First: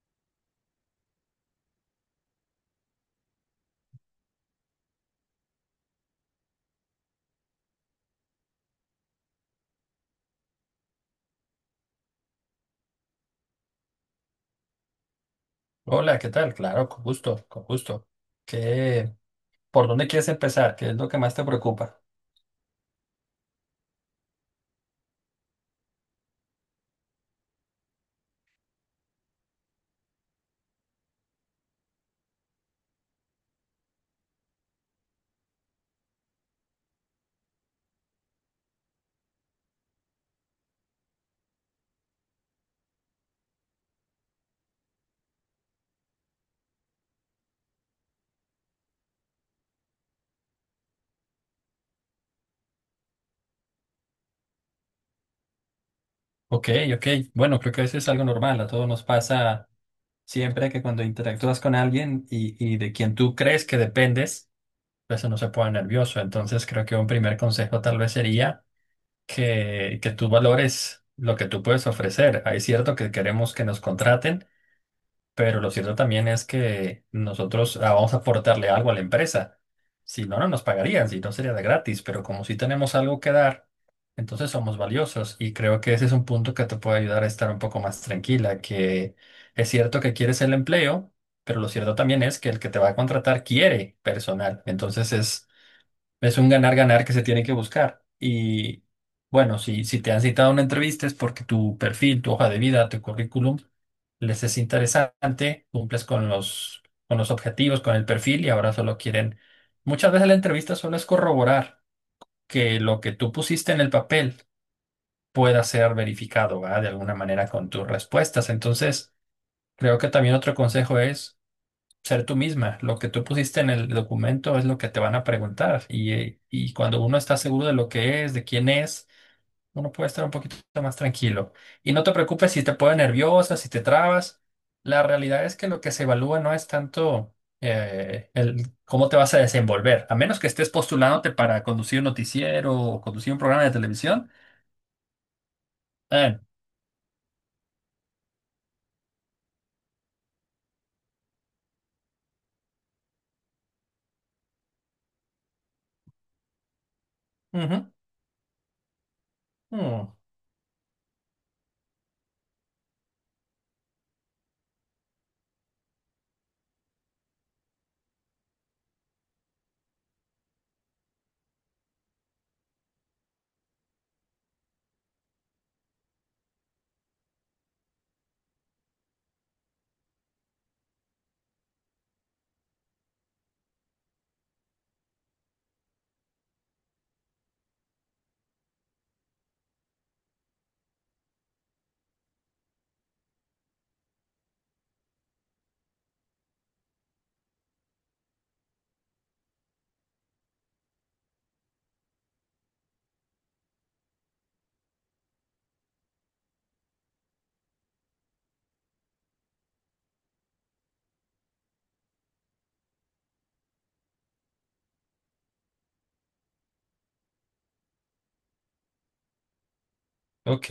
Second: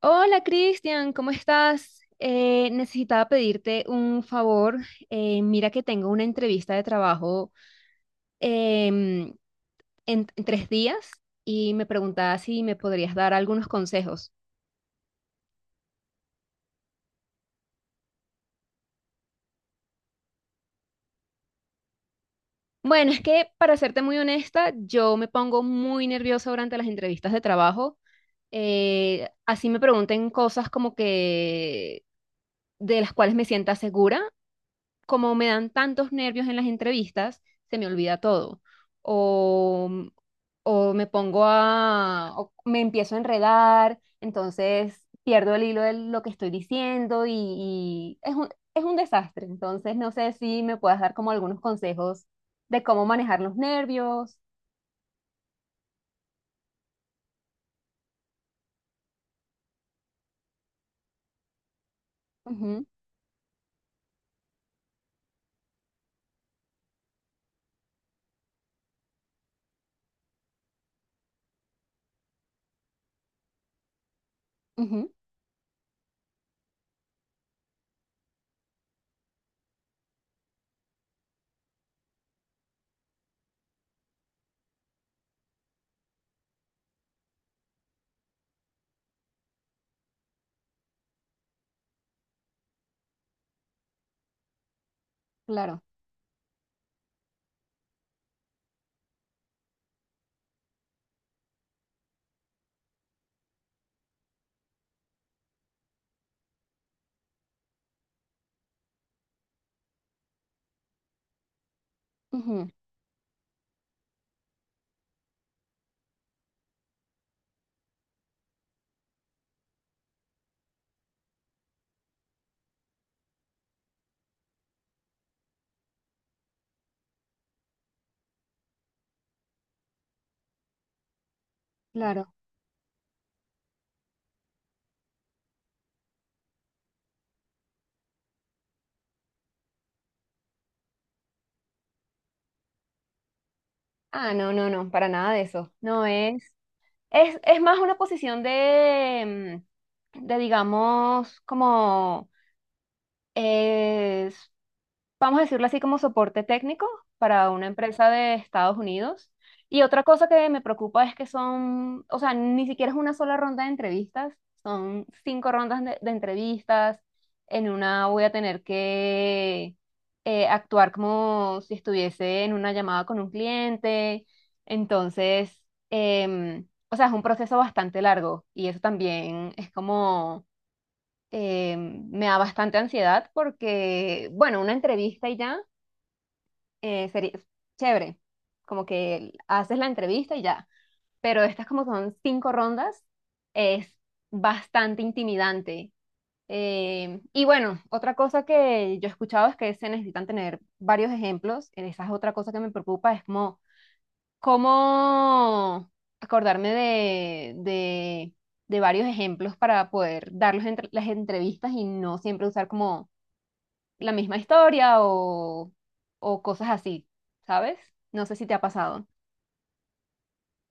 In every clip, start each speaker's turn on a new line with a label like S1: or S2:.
S1: Hola Cristian, ¿cómo estás? Necesitaba pedirte un favor. Mira que tengo una entrevista de trabajo em, en 3 días y me preguntaba si me podrías dar algunos consejos.
S2: Hola, ¿qué tal? Claro, con gusto, con gusto. ¿Qué, ¿Por dónde quieres empezar? ¿Qué es lo que más te preocupa?
S1: Bueno, es que para serte muy honesta, yo me pongo muy nerviosa durante las entrevistas de trabajo. Así me pregunten cosas como que de las cuales me sienta segura. Como me dan tantos nervios en las entrevistas, se me olvida todo. O, o me pongo a, o me empiezo a enredar, entonces pierdo el hilo de lo que estoy diciendo y es es un desastre. Entonces, no sé si me puedas dar como algunos consejos de cómo manejar los nervios.
S2: Ok, ok. Bueno, creo que eso es algo normal. A todos nos pasa siempre que cuando interactúas con alguien y
S1: Ujú,
S2: de quien tú crees que dependes, pues uno se pone nervioso. Entonces creo que un primer consejo tal vez sería que tú valores lo que tú puedes ofrecer. Hay cierto que queremos que nos contraten.
S1: ujú,
S2: Pero lo cierto también es que nosotros vamos a aportarle algo a la empresa. Si no, no nos pagarían, si no sería de gratis, pero como si tenemos algo que dar, entonces somos valiosos y creo que ese es un punto que te puede ayudar a estar un poco más tranquila, que es cierto que quieres el empleo, pero lo cierto también es que el que te va a contratar quiere personal. Entonces es
S1: claro,
S2: es un ganar-ganar que se tiene que buscar. Y bueno, si te han citado a una entrevista es porque tu perfil, tu hoja de vida, tu currículum les es interesante, cumples con los objetivos, con el perfil y ahora solo quieren... Muchas veces la entrevista solo es corroborar
S1: ujú,
S2: que lo que tú pusiste en el papel pueda ser verificado, ¿verdad? De alguna manera con tus respuestas. Entonces, creo que también otro consejo es ser tú misma. Lo que tú pusiste en el documento es lo que te van a preguntar. Y cuando uno está seguro de lo que es, de quién es, uno puede estar un poquito más tranquilo. Y no te
S1: claro.
S2: preocupes si te pones nerviosa, si te trabas. La realidad es que lo que se evalúa no es tanto el cómo te vas a desenvolver, a menos que estés postulándote para conducir un noticiero o conducir un programa de televisión.
S1: Ah, no, no, no, para nada de eso. No
S2: Eh,
S1: es. Es más una posición de, de digamos, como vamos a decirlo así, como soporte técnico para una
S2: Ujú.
S1: empresa de Estados Unidos. Y otra
S2: Mm.
S1: cosa que me preocupa es que son, o sea, ni siquiera es una sola ronda de entrevistas, son 5 rondas de entrevistas. En una voy a tener que actuar como si estuviese en una llamada con un cliente. Entonces, o sea, es un proceso bastante largo y eso también es como eh, me da bastante ansiedad porque, bueno, una entrevista y ya, sería chévere, como que haces la entrevista y ya, pero estas como son 5 rondas, es bastante intimidante. Y bueno, otra cosa que yo he escuchado es que se necesitan tener varios ejemplos, esa es otra cosa que me preocupa, es como cómo acordarme de varios ejemplos para poder darlos las entrevistas y no siempre usar como la misma historia o cosas así, ¿sabes? No sé si te ha pasado.
S2: Ok,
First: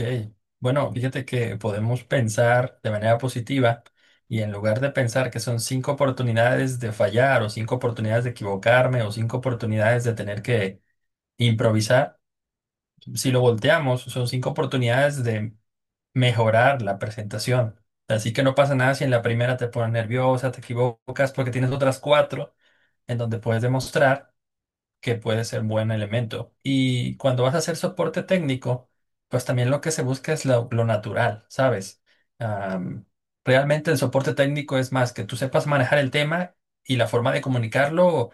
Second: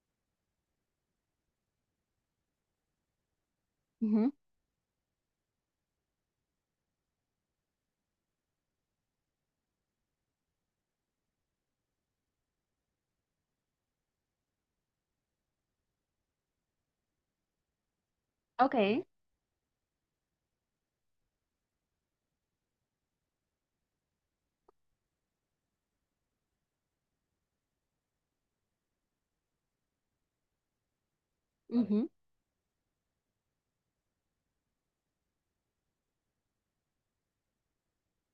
S2: bueno, fíjate que podemos pensar de manera positiva
S1: Ujú.
S2: y en lugar de pensar que son cinco oportunidades de fallar o cinco oportunidades de equivocarme o cinco oportunidades de tener que improvisar, si lo volteamos, son cinco oportunidades de mejorar la presentación. Así que no pasa nada
S1: Ok.
S2: si en la primera te pones nerviosa, te equivocas porque tienes otras cuatro en donde puedes demostrar que puede ser buen elemento. Y cuando vas a hacer soporte técnico, pues también lo que se busca es lo natural, ¿sabes?
S1: Ujú.
S2: Am, Realmente el soporte técnico es más que tú sepas manejar el tema y la forma de comunicarlo.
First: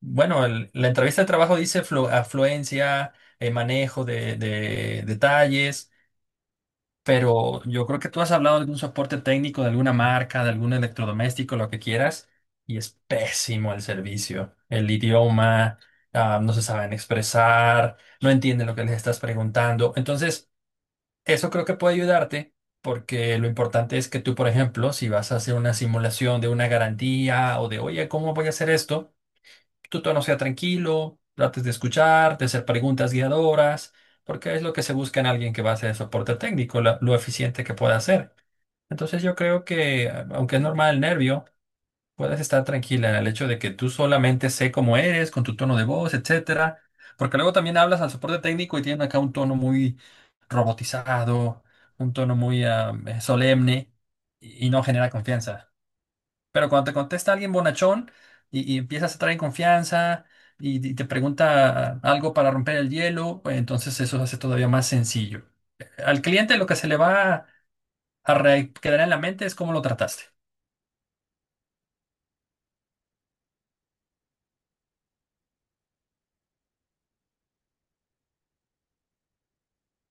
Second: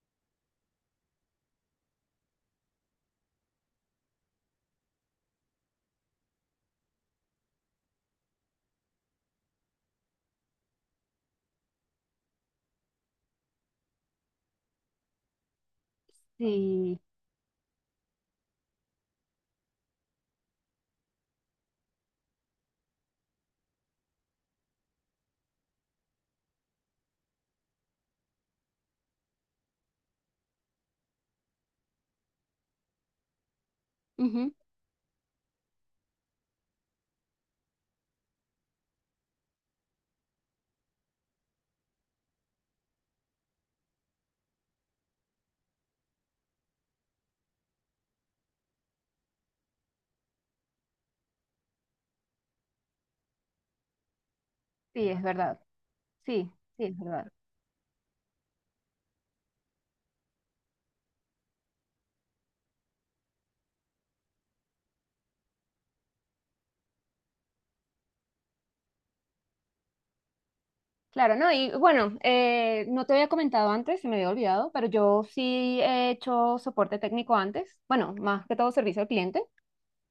S2: Bueno, la entrevista de trabajo dice afluencia, manejo de detalles pero yo creo que tú has hablado de algún soporte técnico de alguna marca, de algún electrodoméstico, lo que quieras, y es pésimo el servicio. El idioma, no se saben
S1: Sí.
S2: expresar, no entienden lo que les estás preguntando. Entonces, eso creo que puede ayudarte porque lo importante es que tú, por ejemplo, si vas a hacer una simulación de una garantía o de, oye, ¿cómo voy a hacer esto? Tu tono sea tranquilo, trates de escuchar, de hacer preguntas guiadoras,
S1: Ujú.
S2: porque es lo que se busca en alguien que va a hacer soporte técnico, lo eficiente que pueda hacer. Entonces yo creo que, aunque es normal el nervio, puedes estar tranquila en el hecho de que tú solamente sé cómo eres, con tu tono de voz, etcétera, porque luego también hablas al soporte técnico y tienen acá un tono muy robotizado, un tono muy solemne y no
S1: Sí,
S2: genera
S1: es verdad.
S2: confianza.
S1: Sí,
S2: Pero
S1: sí,
S2: cuando te
S1: es verdad.
S2: contesta alguien bonachón y empiezas a traer confianza y te pregunta algo para romper el hielo, pues entonces eso se hace todavía más sencillo. Al cliente lo que se le va a quedar en la mente es cómo lo trataste.
S1: Claro, no, y bueno, no te había comentado antes, se me había olvidado, pero yo sí he hecho soporte técnico antes, bueno, más que todo servicio al cliente.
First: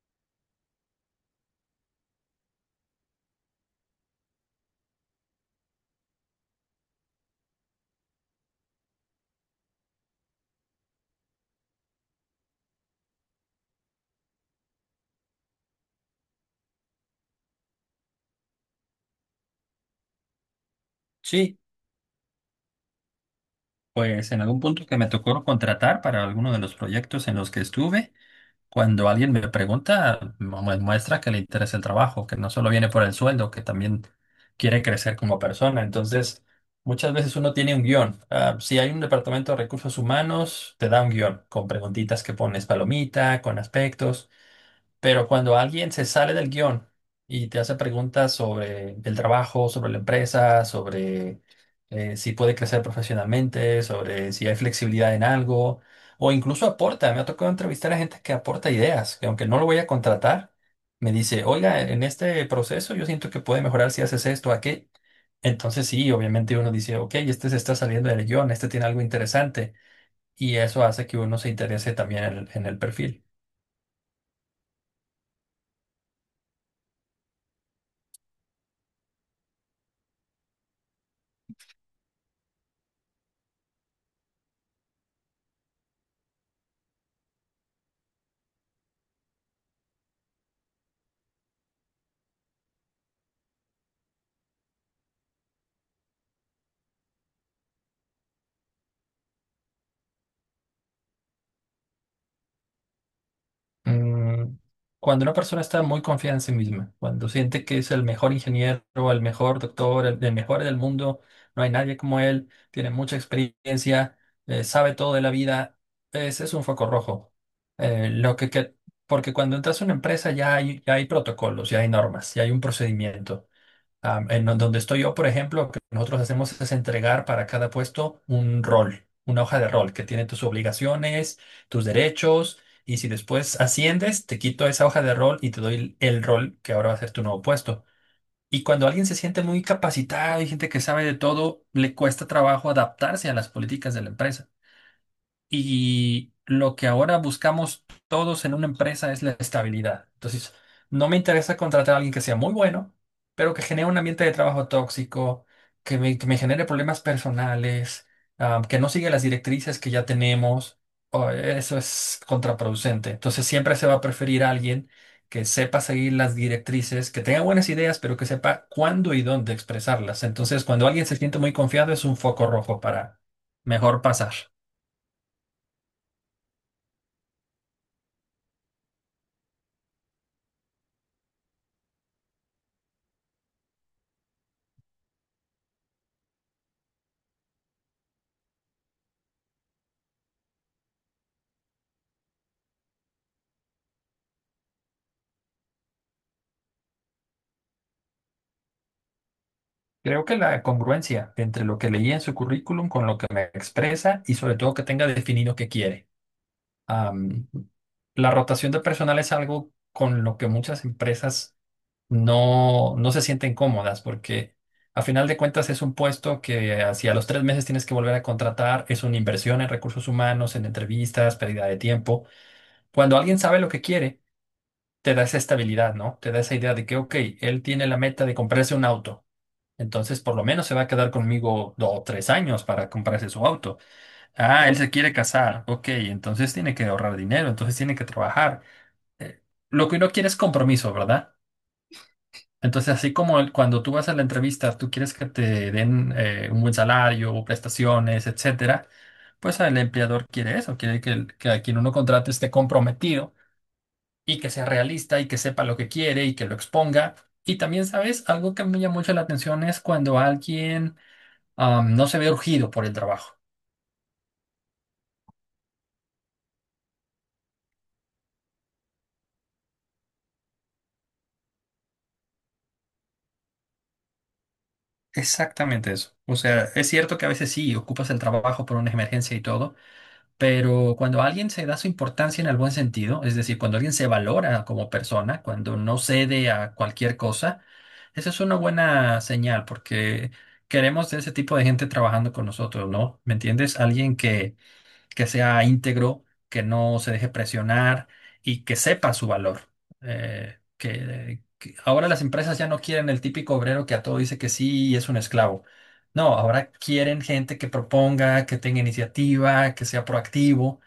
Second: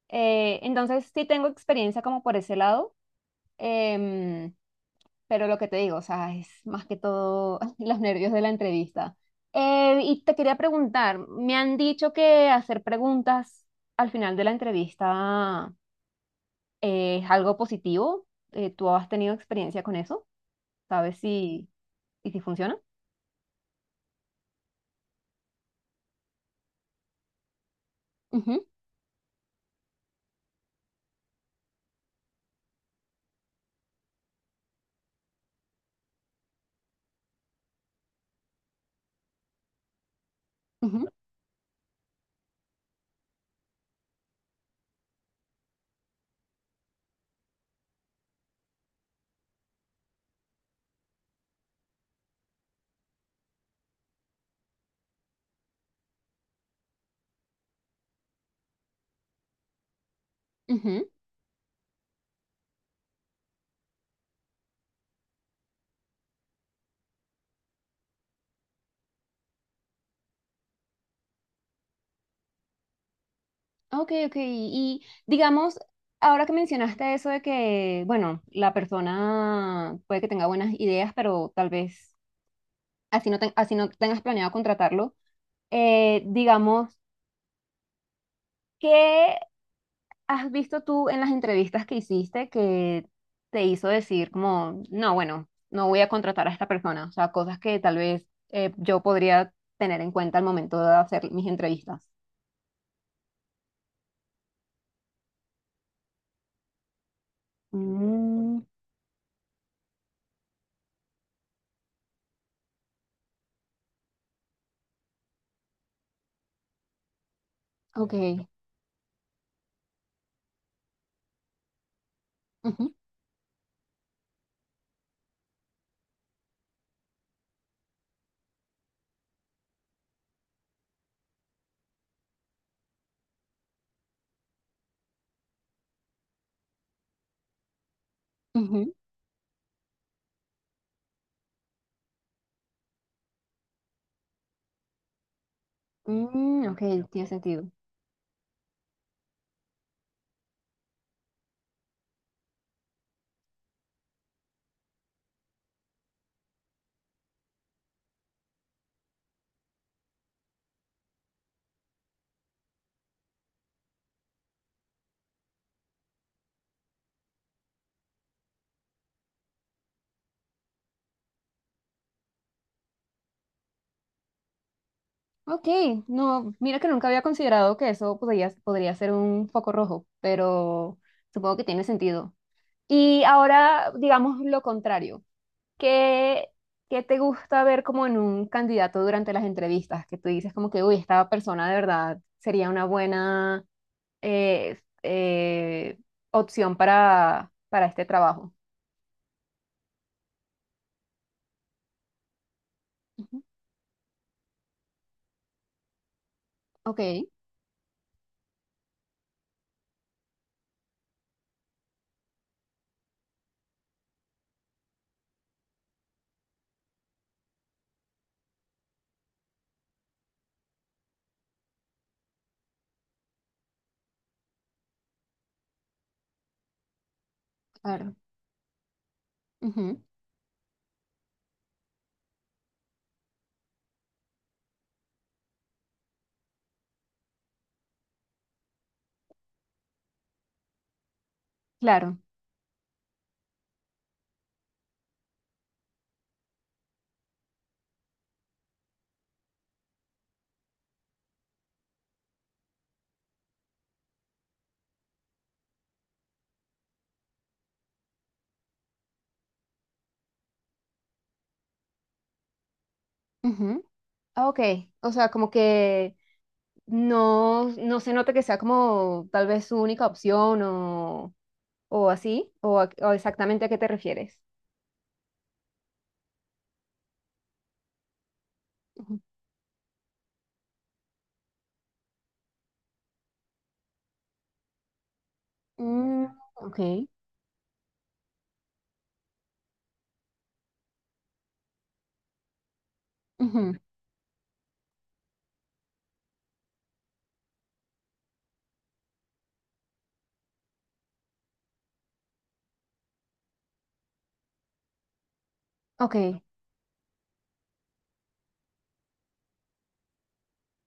S1: Entonces sí tengo experiencia como por ese lado. Em, Pero lo que te digo, o sea, es más que todo los nervios de la entrevista. Y te quería preguntar, me han dicho que hacer preguntas al final de la entrevista es algo positivo. ¿Tú has tenido experiencia con eso? ¿Sabes
S2: Sí,
S1: si, y si funciona?
S2: pues en algún punto que me tocó contratar para alguno de los proyectos en los que estuve.
S1: Ujú,
S2: Cuando alguien me pregunta, muestra que le interesa el trabajo, que no solo viene por el sueldo, que también quiere crecer como persona. Entonces, muchas veces uno tiene un guión. Ah, si hay un departamento de recursos humanos, te da
S1: ujú,
S2: un guión con preguntitas que pones palomita, con aspectos. Pero cuando alguien se sale del guión y te hace preguntas sobre el trabajo, sobre la empresa, sobre si puede crecer profesionalmente, sobre si hay flexibilidad en algo, o incluso aporta, me ha tocado entrevistar a gente que aporta ideas, que aunque no lo voy a contratar,
S1: ujú.
S2: me dice, oiga, en este proceso yo siento que puede mejorar si haces esto, aquello. Entonces sí, obviamente uno dice, ok, este se está saliendo del guión, este tiene algo interesante, y eso hace que uno se interese también en el perfil.
S1: Ok, ok. Y digamos, ahora que mencionaste eso de que, bueno, la persona puede que tenga buenas ideas, pero tal vez así no, así no tengas planeado contratarlo. Digamos, ¿qué has visto tú en las entrevistas que hiciste que te hizo decir como, no, bueno, no voy a contratar a esta persona? O sea, cosas que tal vez yo podría tener en cuenta al momento de hacer mis entrevistas.
S2: Mm. Cuando una persona está muy confiada en sí misma, cuando siente que es el mejor
S1: Mm,
S2: ingeniero, el mejor doctor, el mejor del mundo, no hay nadie como él, tiene mucha experiencia, sabe todo de la vida, ese es un foco rojo. Eh, lo
S1: ok.
S2: que, que- Porque cuando entras a una empresa ya hay protocolos, ya hay normas, ya hay un
S1: Ujú,
S2: procedimiento. Am, en no, Donde estoy yo, por ejemplo, lo que nosotros hacemos es entregar para cada puesto un rol, una hoja de rol que tiene tus obligaciones, tus derechos, y si después asciendes, te quito esa hoja de rol y te doy el rol que ahora va a ser tu nuevo puesto. Y cuando
S1: ujú.
S2: alguien se siente muy capacitado y gente que sabe de todo, le cuesta trabajo adaptarse a las políticas de la empresa. Y
S1: Mm,
S2: lo que
S1: ok,
S2: ahora
S1: tiene sentido.
S2: buscamos todos en una empresa es la estabilidad. Entonces, no me interesa contratar a alguien que sea muy bueno, pero que genere un ambiente de trabajo tóxico, que me genere problemas personales, que no siga las directrices que ya tenemos. O eso es contraproducente. Entonces, siempre se va a preferir a alguien que sepa seguir las directrices, que tenga buenas ideas, pero que sepa cuándo y dónde expresarlas. Entonces, cuando alguien se siente muy confiado, es un foco rojo para mejor pasar.
S1: Ok, no, mira que nunca había considerado que eso podría ser un foco rojo, pero supongo que tiene sentido. Y ahora, digamos lo contrario. ¿Qué, qué te gusta ver como en un candidato durante las entrevistas? Que tú dices como que, uy, esta persona de verdad sería una buena eh, eh, opción para este trabajo.
S2: Creo que la congruencia entre lo que leí en su currículum con lo que
S1: Ujú.
S2: me expresa y sobre todo que tenga definido qué quiere.
S1: Ok,
S2: Am, la rotación de personal es algo con lo que muchas empresas no, no se sienten cómodas porque a final de cuentas es un puesto que hacia los 3 meses tienes que volver a contratar, es una inversión en recursos humanos, en entrevistas, pérdida de tiempo. Cuando alguien sabe lo que quiere, te da esa estabilidad, ¿no? Te da esa idea de que, ok, él tiene la
S1: claro.
S2: meta de comprarse un auto.
S1: Ujú,
S2: Entonces, por lo menos se va a quedar conmigo 2 o 3 años para comprarse su auto. Ah, él se quiere casar. Ok, entonces tiene que ahorrar dinero, entonces tiene que trabajar. Eh, lo que uno quiere es compromiso, ¿verdad?
S1: claro.
S2: Entonces, así como cuando tú vas a la entrevista, tú quieres que te den un buen salario, prestaciones, etcétera, pues el empleador quiere eso, quiere que a quien uno contrate esté comprometido y que sea realista y que sepa lo que quiere y que lo exponga. Y también, ¿sabes? Algo que me llama mucho la atención es cuando alguien no se ve urgido por el trabajo.
S1: Ujú. Ah, ok, o sea, como que no, no se nota que sea como tal vez su única opción o así, o exactamente a qué te refieres.
S2: Exactamente eso. O sea, es cierto que a veces sí ocupas el trabajo por una
S1: Ujú.
S2: emergencia y todo, pero cuando alguien se da su importancia en el buen sentido, es decir, cuando alguien se valora como persona, cuando no
S1: Mm,
S2: cede a
S1: ok.
S2: cualquier cosa, esa es una buena señal porque queremos ese tipo de gente trabajando con nosotros, ¿no? ¿Me
S1: Ujú,
S2: entiendes? Alguien que sea íntegro, que no se deje presionar y que sepa su valor. Que ahora las empresas ya no quieren el típico obrero que a todo dice que sí y es un esclavo. No,
S1: ok.
S2: ahora quieren gente que proponga, que tenga iniciativa, que sea proactivo.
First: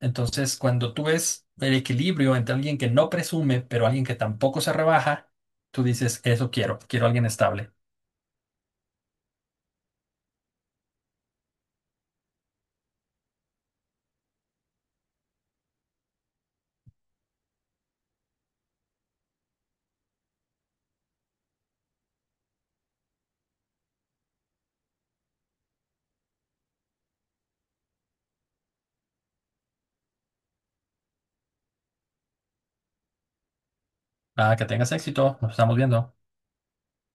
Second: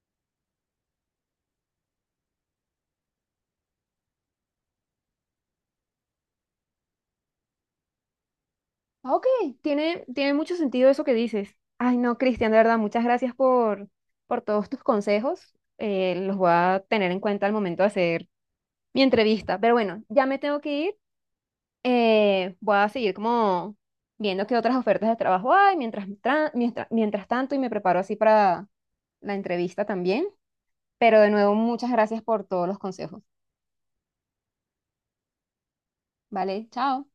S2: Entonces, cuando tú ves el equilibrio entre alguien que no presume, pero alguien que tampoco se rebaja, tú dices, eso quiero, quiero alguien estable.
S1: Ok, tiene, tiene mucho sentido eso que dices. Ay, no, Cristian, de verdad, muchas gracias por todos tus consejos. Los voy a tener en cuenta al momento de hacer mi entrevista. Pero bueno, ya me tengo que ir. Voy a seguir como viendo qué otras ofertas de trabajo hay mientras tanto y me preparo así para la entrevista también. Pero de nuevo, muchas gracias por todos los consejos.
S2: Ah, que tengas éxito, nos estamos viendo.
S1: Vale, chao.